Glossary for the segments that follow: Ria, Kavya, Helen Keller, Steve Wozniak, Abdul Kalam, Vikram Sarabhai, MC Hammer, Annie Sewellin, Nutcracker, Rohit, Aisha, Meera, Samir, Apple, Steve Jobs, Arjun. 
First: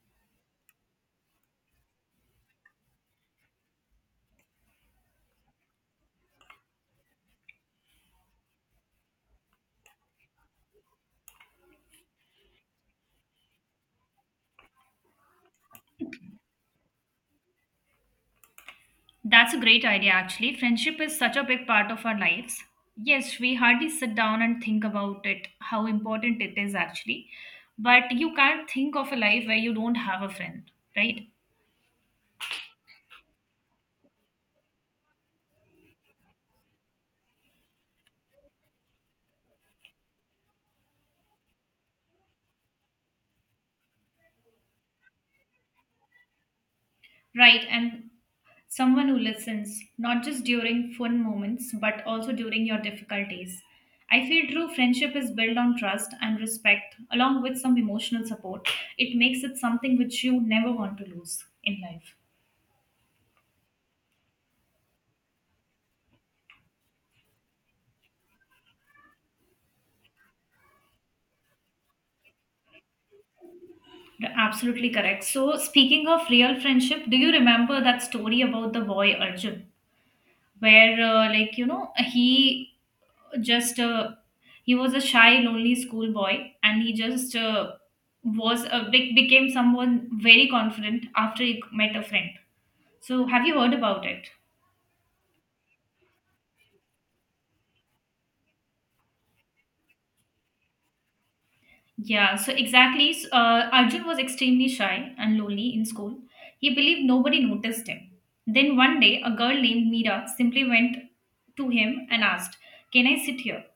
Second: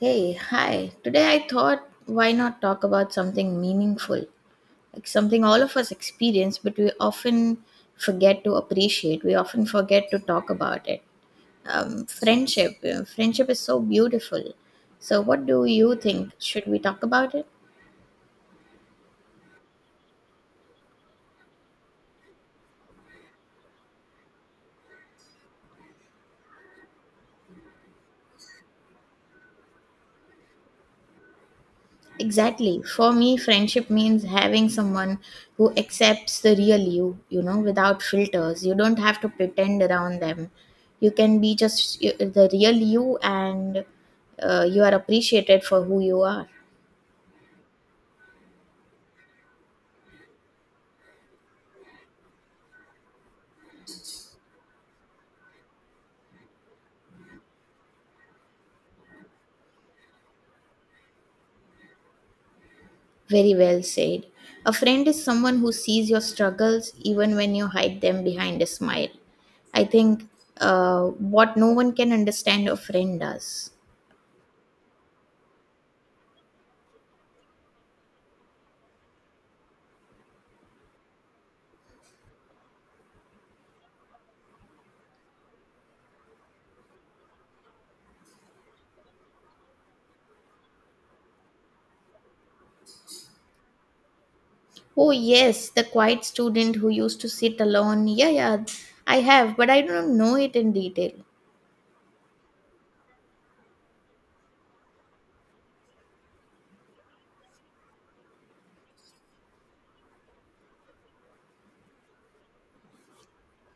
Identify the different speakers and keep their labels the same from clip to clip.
Speaker 1: Hey, hi. Today I thought why not talk about something meaningful, like something all of us experience, but we often forget to appreciate. We often forget to talk about it. Friendship. You Friendship is so beautiful. So, what do you think? Should we talk about it?
Speaker 2: That's a great idea, actually. Friendship is such a big part of our lives. Yes, we hardly sit down and think about it, how important it is, actually. But you can't think of a life where you don't have a friend, right?
Speaker 1: Exactly. For me, friendship means having someone who accepts the real you, you know, without filters. You don't have to pretend around them. You can be just the real you, and you are appreciated for who you are.
Speaker 2: Right, and someone who listens, not just during fun moments, but also during your difficult days. I feel true friendship is built on trust and respect, along with some emotional support. It makes it something which you never want to lose in life.
Speaker 1: Very well said. A friend is someone who sees your struggles even when you hide them behind a smile. I think what no one can understand, a friend does.
Speaker 2: Absolutely correct. So, speaking of real friendship, do you remember that story about the boy Arjun, where like just uh, he was a shy, lonely schoolboy, and he just was a big became someone very confident after he met a friend. So, have you heard about it?
Speaker 1: Oh yes, the quiet student who used to sit alone. Yeah, yeah, I have, but I don't know it in detail.
Speaker 2: Yeah, so exactly. Arjun was extremely shy and lonely in school. He believed nobody noticed him. Then one day, a girl named Meera simply went to him and asked, "Can I sit here?"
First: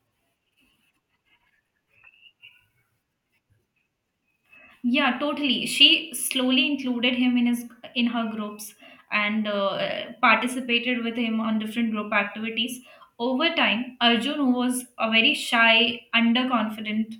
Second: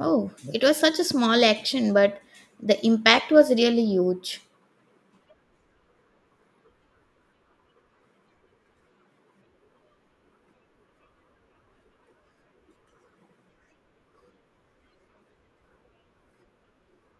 Speaker 1: Oh, it was such a small action, but the impact was really huge.
Speaker 2: Yeah, totally. She slowly included him in her groups and participated with him on different group activities. Over time, Arjun, who was a very shy, underconfident,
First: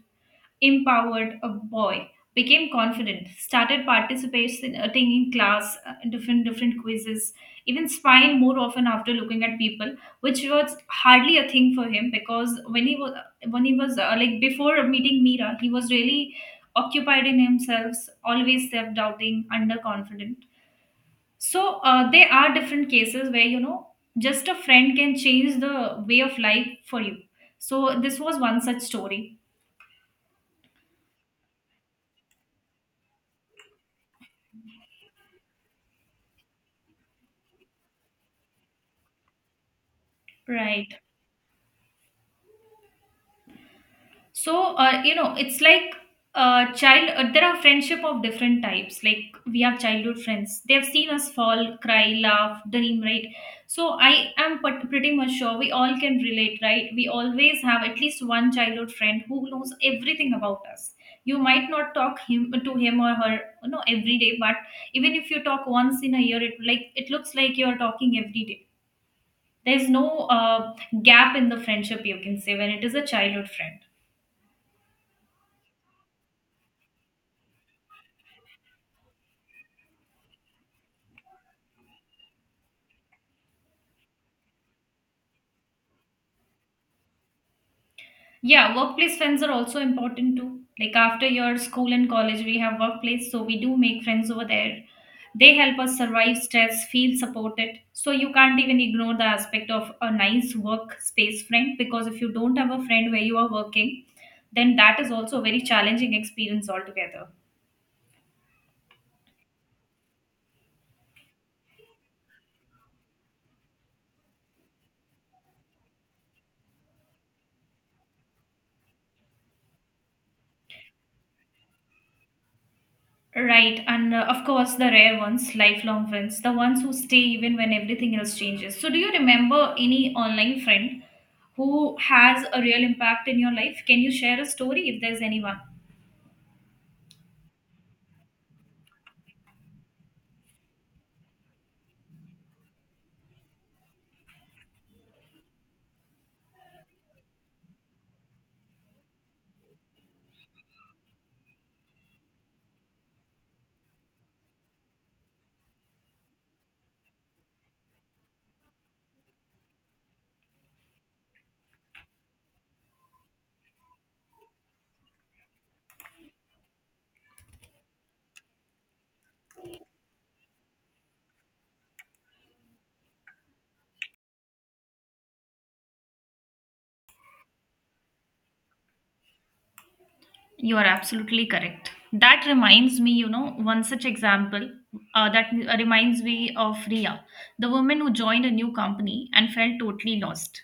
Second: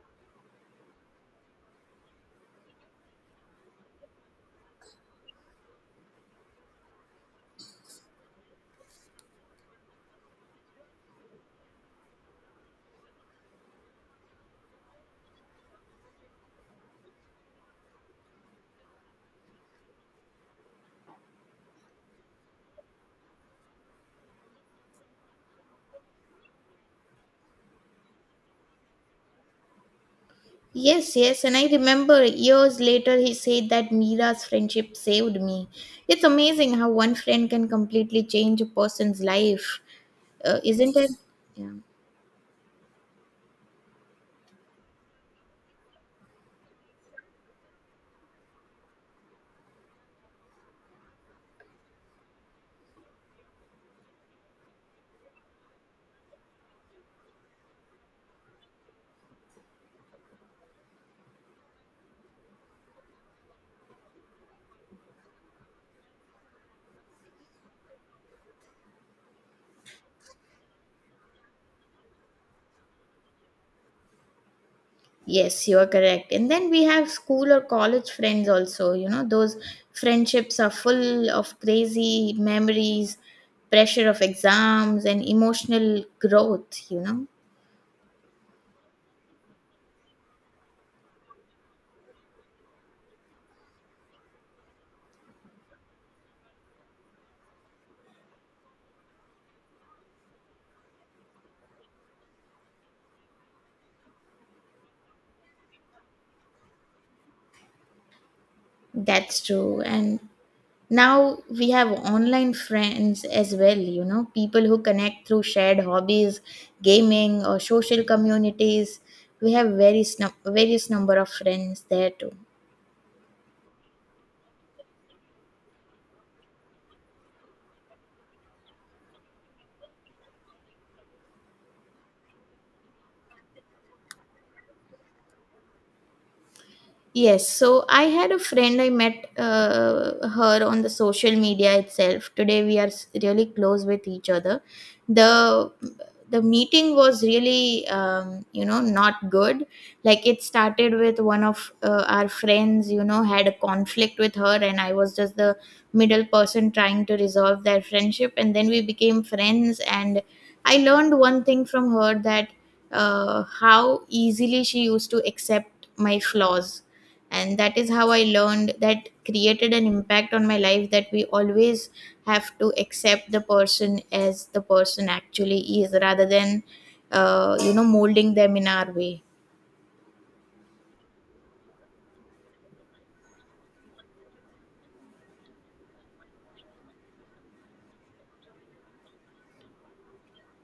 Speaker 2: empowered a boy, became confident, started participating in class, different quizzes, even spying more often after looking at people, which was hardly a thing for him because when he was like before meeting Mira, he was really occupied in himself, always self-doubting, underconfident. So there are different cases where just a friend can change the way of life for you. So this was one such story,
Speaker 1: Yes, yes, and I remember years later he said that Mira's friendship saved me. It's amazing how one friend can completely change a person's life,
Speaker 2: right?
Speaker 1: isn't it? Yeah.
Speaker 2: So it's like child there are friendship of different types. Like, we have childhood friends, they have seen us fall, cry, laugh, dream, right? So I am pretty much sure we all can relate, right? We always have at least one childhood friend who knows everything about us. You might not talk him to him or her every day, but even if you talk once in a year, it looks like you are talking every day. There's no gap in the friendship, you can say, when it is a childhood friend.
Speaker 1: Yes, you are correct. And then we have school or college friends also, you know, those friendships are full of crazy memories, pressure of exams, and emotional growth, you know.
Speaker 2: Yeah, workplace friends are also important too. Like after your school and college, we have workplace, so we do make friends over there. They help us survive stress, feel supported. So you can't even ignore the aspect of a nice workspace friend because if you don't have a friend where you are working, then that is also a very challenging experience altogether.
Speaker 1: That's true. And now we have online friends as well, you know, people who connect through shared hobbies, gaming, or social communities. We have various number of friends there too.
Speaker 2: Right, and of course, the rare ones, lifelong friends, the ones who stay even when everything else changes. So, do you remember any online friend who has a real impact in your life? Can you share a story if there's anyone?
Speaker 1: Yes, so I had a friend I met her on the social media itself. Today we are really close with each other. The the meeting was really you know not good. Like it started with one of our friends, you know, had a conflict with her, and I was just the middle person trying to resolve their friendship, and then we became friends. And I learned one thing from her, that how easily she used to accept my flaws. And that is how I learned, that created an impact on my life, that we always have to accept the person as the person actually is, rather than you know molding them in our way.
Speaker 2: You are absolutely correct. That reminds me, one such example that reminds me of Ria, the woman who joined a new company and felt totally lost.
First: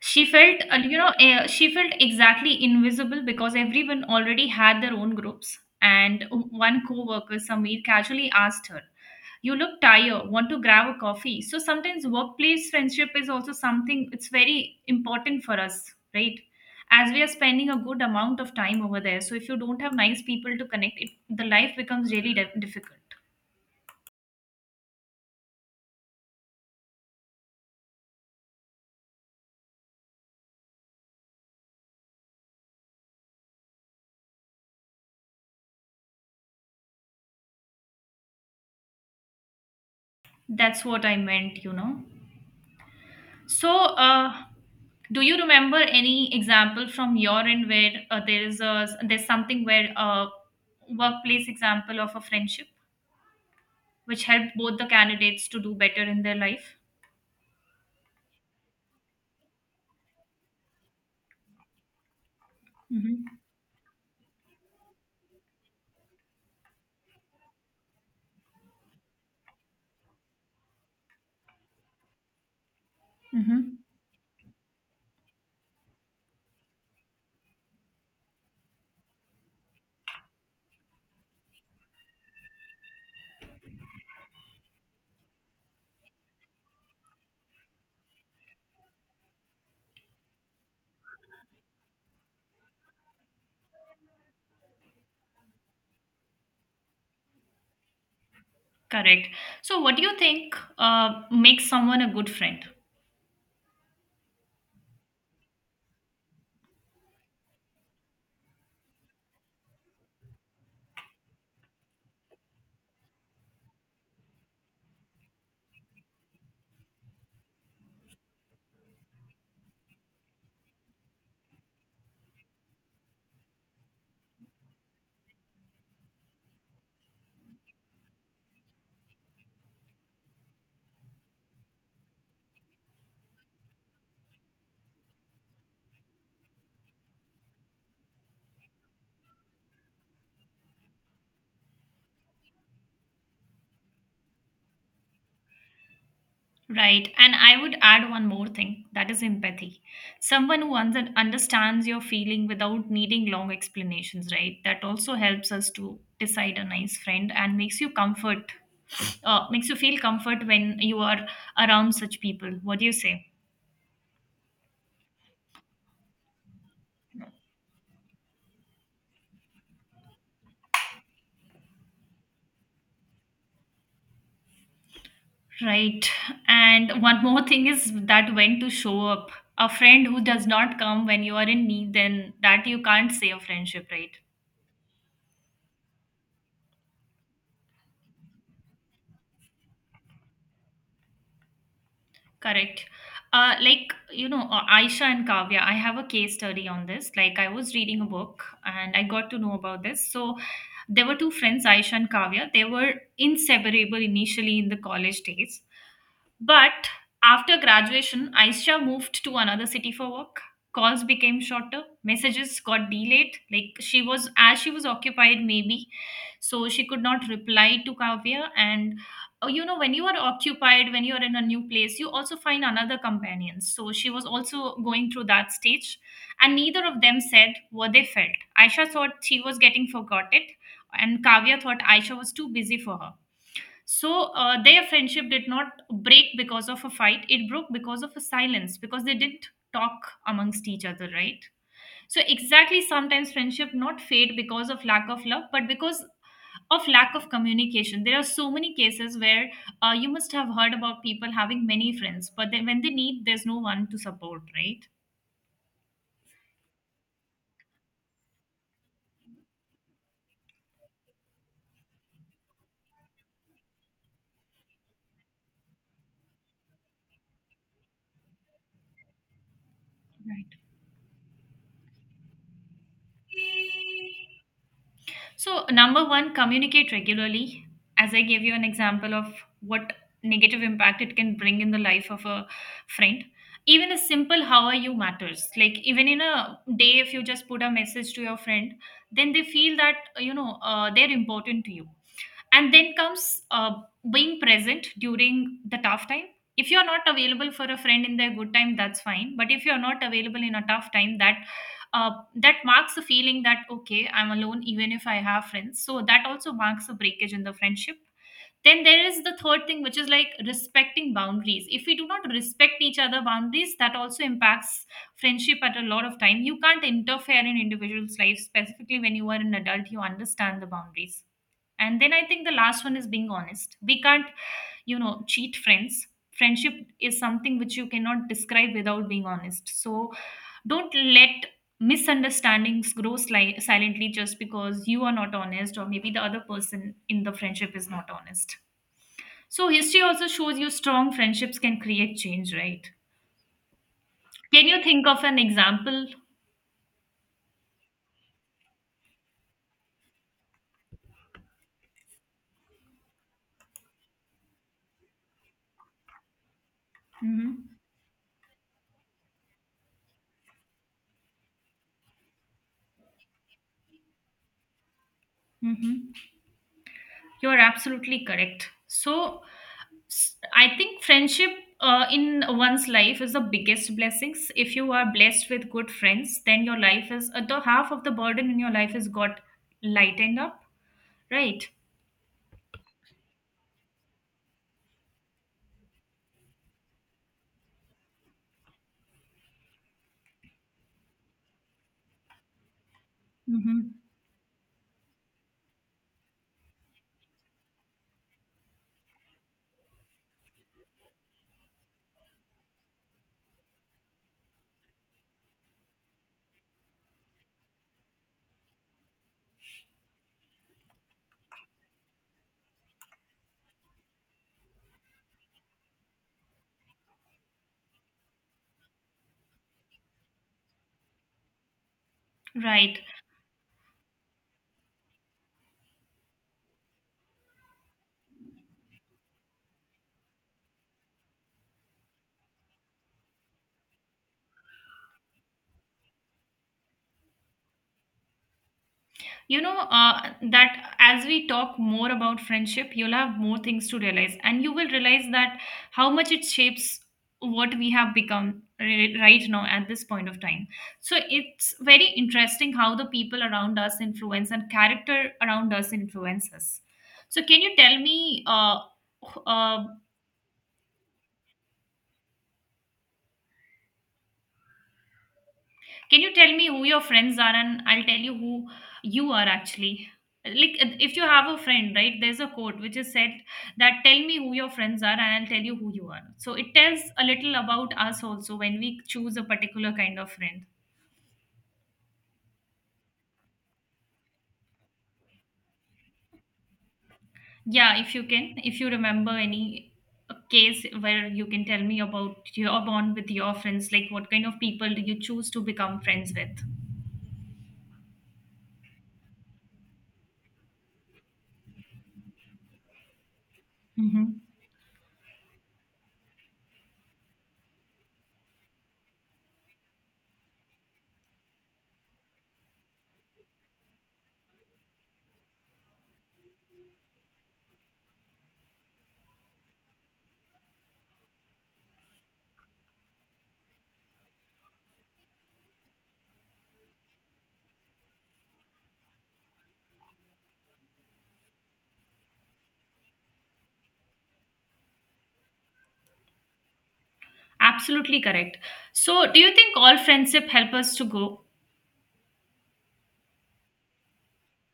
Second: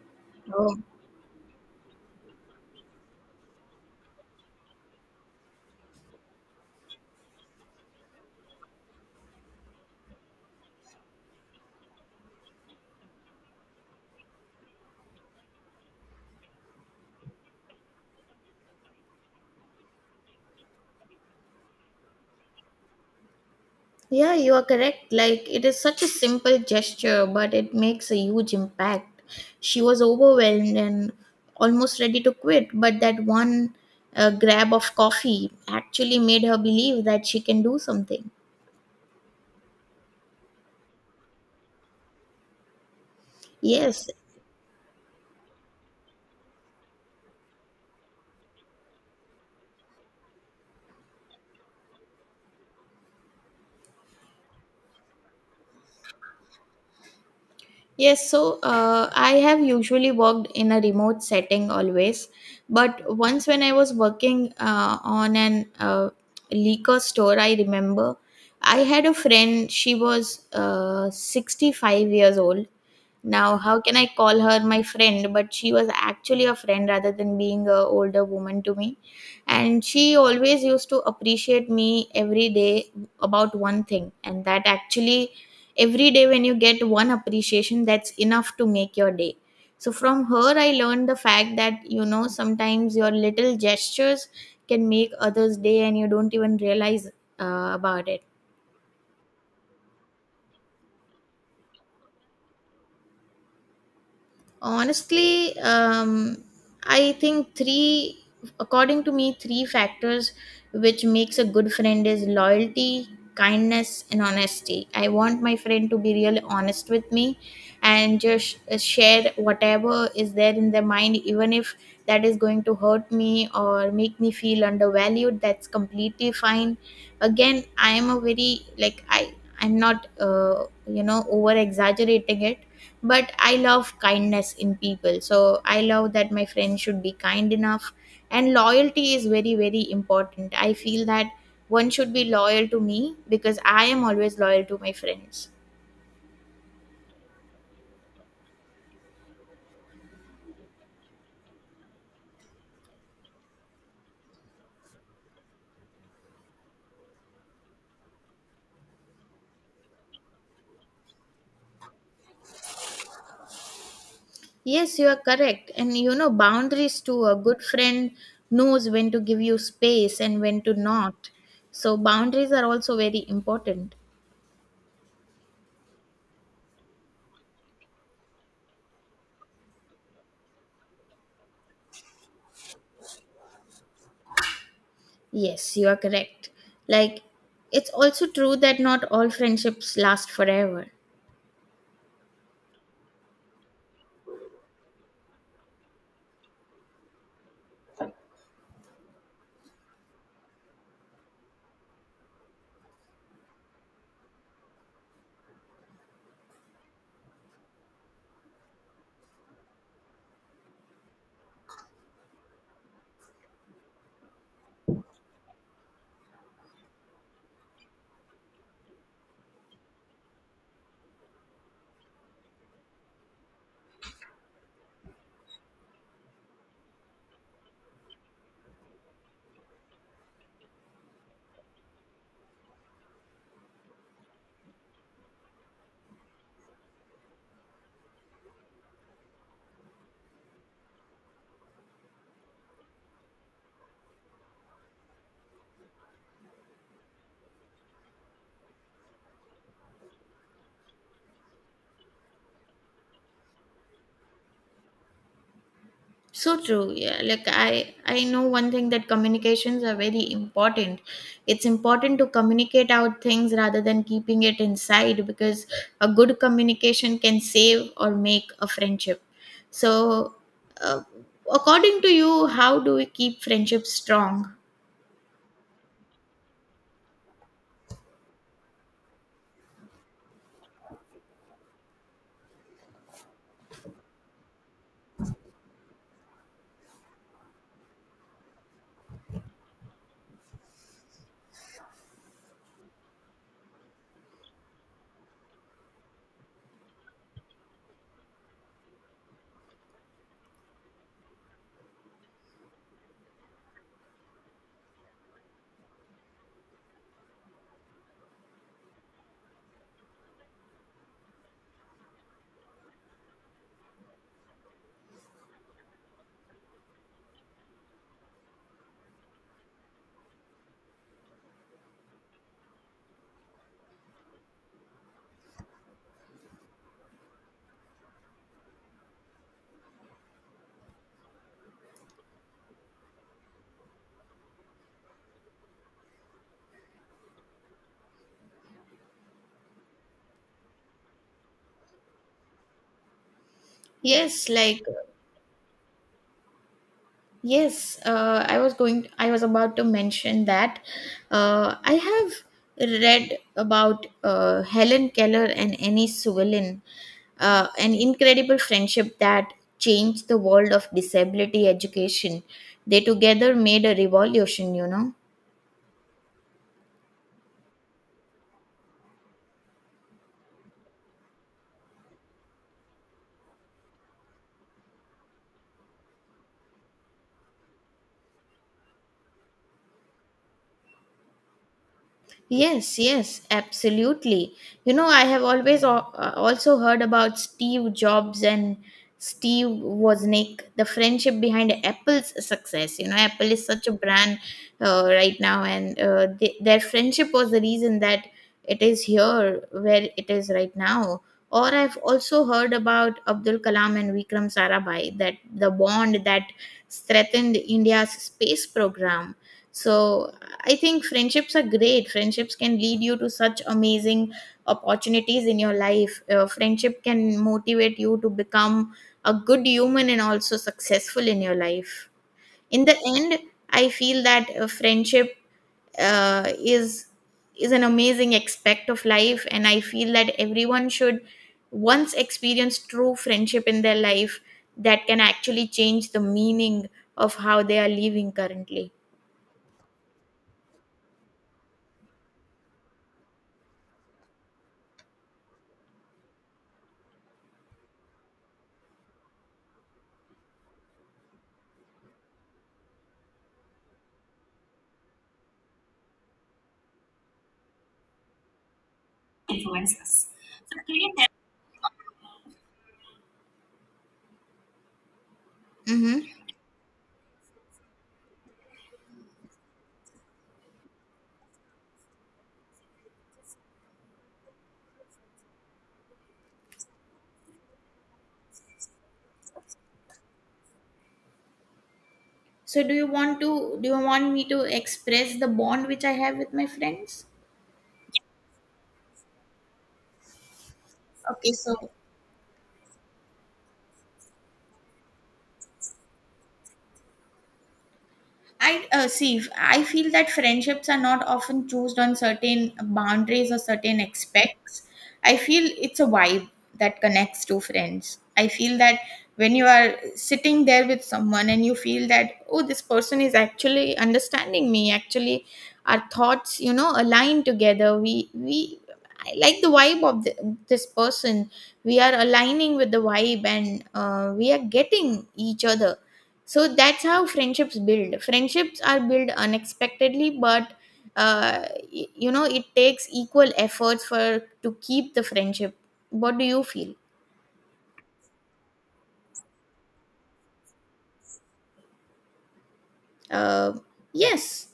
Speaker 2: She felt
Speaker 1: Oh.
Speaker 2: you know eh, she felt exactly invisible because everyone already had their own groups, and one co-worker Samir casually asked her, "You look tired, want to grab a coffee?" So sometimes workplace friendship is also something, it's very important for us, right? As we are spending a good amount of time over there, so if you don't have nice people to connect it, the life becomes really difficult.
Speaker 1: Yeah, you are correct. Like it is such a simple gesture, but it makes a huge impact. She was overwhelmed and almost ready to quit, but that one grab of coffee actually made her believe that she can do something.
Speaker 2: That's what I meant. So,
Speaker 1: Yes.
Speaker 2: do you remember any example from your end where there's something where a workplace example of a friendship which helped both the candidates to do better in their life?
Speaker 1: Yes, so I have usually worked in a remote setting always, but
Speaker 2: Hmm.
Speaker 1: once when I was working on an liquor store, I remember I had a friend. She was 65 years old, now,
Speaker 2: Hmm.
Speaker 1: how can I call her my friend? But she was actually a friend rather than being a older woman to me. And she always used to appreciate me every day about one thing. And that actually, every day when you get one appreciation, that's enough to make your day. So, from her, I learned the fact that, you know, sometimes your little gestures can make others' day and you don't even realize about it.
Speaker 2: Correct. So, what do you think makes someone a good friend?
Speaker 1: Honestly, I think three according to me, three factors which makes a good friend is loyalty, kindness, and honesty. I want my friend to be really honest with me and just share whatever is there in their mind. Even if that is going to hurt me or make me feel undervalued, that's completely fine. Again, I am a very like I I'm not you know over exaggerating it, but I love kindness in people, so I love that my friend should be kind enough. And loyalty is very very important, I feel that. One should be loyal to me because I am always loyal to my friends.
Speaker 2: Right. And I would add one more thing that is empathy. Someone who understands your feeling without needing long explanations, right? That also helps us to decide a nice friend and makes you feel comfort when you are around such people. What do you say?
Speaker 1: Yes, you are correct. And you know, boundaries too. A good friend knows when to give you space and when to not. So boundaries are also very important.
Speaker 2: Right. And one more thing is that when to show up. A friend who does not come when you are in need, then that you can't say a friendship, right?
Speaker 1: Yes, you are correct. Like, it's also true that not all friendships last forever.
Speaker 2: Correct. Like, Aisha and Kavya, I have a case study on this. Like, I was reading a book and I got to know about this. So, there were two friends, Aisha and Kavya. They were inseparable initially in the college days. But after graduation, Aisha moved to another city for work. Calls became shorter, messages got delayed. Like as she was occupied, maybe, so she could not reply to Kavya. And when you are occupied, when you are in a new place, you also find another companion. So she was also going through that stage, and neither of them said what they felt. Aisha thought she was getting forgotten, and Kavya thought Aisha was too busy for her. So their friendship did not break because of a fight. It broke because of a silence, because they didn't talk amongst each other, right? So exactly, sometimes friendship not fade because of lack of love, but because of lack of communication. There are so many cases where you must have heard about people having many friends, but then when they need, there's no one to support, right?
Speaker 1: So true. Yeah. Like I know one thing, that communications are very important. It's important to communicate out things rather than keeping it inside, because a good communication can save or make a friendship. So
Speaker 2: Right.
Speaker 1: uh, according to you, how do we keep friendships strong?
Speaker 2: So, number one, communicate regularly. As I gave you an example of what negative impact it can bring in the life of a friend. Even a simple how are you matters. Like, even in a day, if you just put a message to your friend, then they feel that, they're important to you, and then comes being present during the tough time. If you're not available for a friend in their good time, that's fine, but if you're not available in a tough time, that marks the feeling that okay, I'm alone even if I have friends. So that also marks a breakage in the friendship. Then there is the third thing, which is like respecting boundaries. If we do not respect each other boundaries, that also impacts friendship at a lot of time. You can't interfere in individuals life, specifically when you are an adult, you understand the boundaries. And then I think the last one is being honest. We can't cheat friends. Friendship is something which you cannot describe without being honest. So don't let misunderstandings grow silently just because you are not honest, or maybe the other person in the friendship is not honest. So history also shows you strong friendships can create change, right?
Speaker 1: Yes,
Speaker 2: Can
Speaker 1: like
Speaker 2: you think of an example?
Speaker 1: yes, I was going. I was about to mention that I have read about Helen Keller and Annie Sewellin,
Speaker 2: Mm-hmm.
Speaker 1: an incredible friendship that changed the world of disability education. They together made a revolution. You know.
Speaker 2: Mm-hmm. You are absolutely correct. So, I think friendship in one's life is the biggest blessings. If you are blessed with good friends, then your life is the half of the burden in your life is got lightened up, right?
Speaker 1: Yes, yes, absolutely. You know, I have also heard about Steve Jobs and Steve Wozniak, the friendship behind Apple's success. You know, Apple is
Speaker 2: Mm-hmm.
Speaker 1: such a brand right now, and their friendship was the reason that it is here where it is right now. Or I've also heard about Abdul Kalam and Vikram Sarabhai, that the bond that strengthened India's space program. So I think friendships are great. Friendships can lead you to such amazing opportunities in your life. Friendship can motivate you to become a good human and also successful in your life. In the
Speaker 2: Right.
Speaker 1: end, I feel that friendship uh, is is an amazing aspect of life, and I feel that everyone should once experience true friendship in their life, that can actually change the meaning of how they are living currently.
Speaker 2: You know that as we talk more about friendship, you'll have more things to realize, and you will realize that how much it shapes what we have become right now at this point of time. So it's very interesting how the people around us influence and character around us influences. So can you tell me uh, Can
Speaker 1: Mm-hmm.
Speaker 2: you tell me who your friends are, and I'll tell you who you are actually. Like, if you have a friend, right? There's a quote which is said that tell me who your friends are, and I'll tell you who you are. So it tells a little about us also when we choose a particular kind of friend.
Speaker 1: So do you want me to express the bond which I have with my friends?
Speaker 2: Yeah, if you remember any case where you
Speaker 1: Okay,
Speaker 2: can
Speaker 1: so
Speaker 2: tell me about your bond with your friends, like what kind of people do you choose to become friends with?
Speaker 1: I feel that friendships are not often chosen on certain boundaries or certain
Speaker 2: Hmm.
Speaker 1: aspects. I feel it's a vibe that connects two friends. I feel that when you are sitting there with someone and you feel that, oh, this person is actually understanding me. Actually, our thoughts, you know, align together. We, I like the vibe of this person. We are aligning with the vibe, and we are getting each other. So that's how friendships are built, unexpectedly. But uh, you know, it takes equal efforts for to keep the friendship. What do you feel?
Speaker 2: Absolutely correct. So, do you think all friendship help us to grow?
Speaker 1: uh, yes,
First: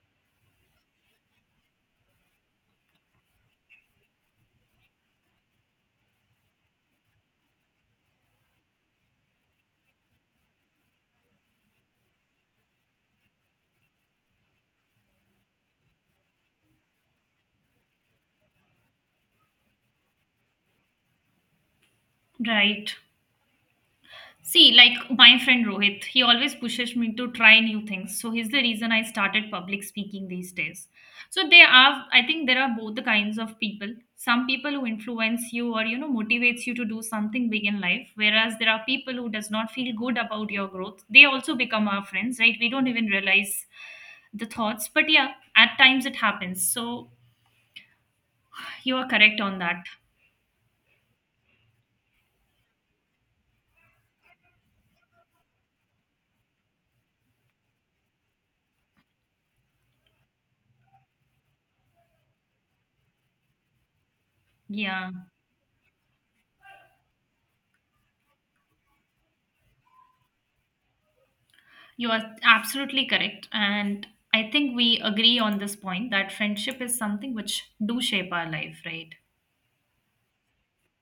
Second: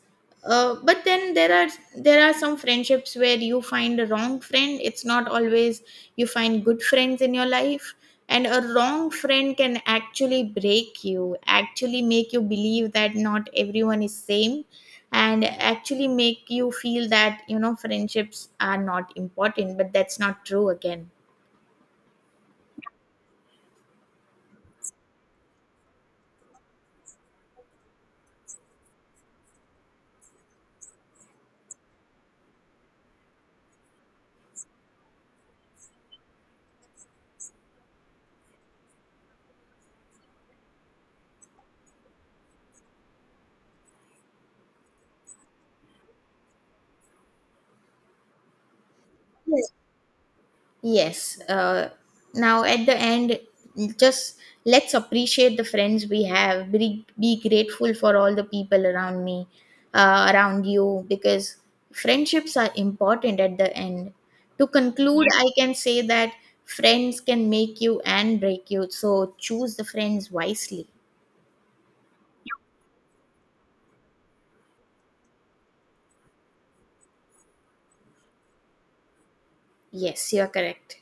Speaker 1: but then there are some friendships where you find a wrong friend. It's not always you find good friends in your life, and a wrong friend can actually break you, actually make you believe that not everyone is same, and actually make you feel that, you know, friendships are not important. But that's not true again.
Speaker 2: Right. See, like my friend Rohit, he always pushes me to try new things. So he's the reason I started public speaking these days. So I think there are both the kinds of people. Some people who influence you, or motivates you to do something big in life, whereas there are people who does not feel good about your growth. They also become our friends, right? We don't even realize the thoughts, but yeah, at times it happens. So you are correct on that.
Speaker 1: Yes. Now at the end, just let's appreciate the friends we have. Be grateful for all the people around me, around you, because friendships are important at the end. To
Speaker 2: Yeah.
Speaker 1: conclude, yeah, I can say that friends can make you and break you. So choose the friends wisely.
Speaker 2: You are absolutely correct. And I think we agree on this point that friendship is something which do shape our life, right?
Speaker 1: Yes, you're correct.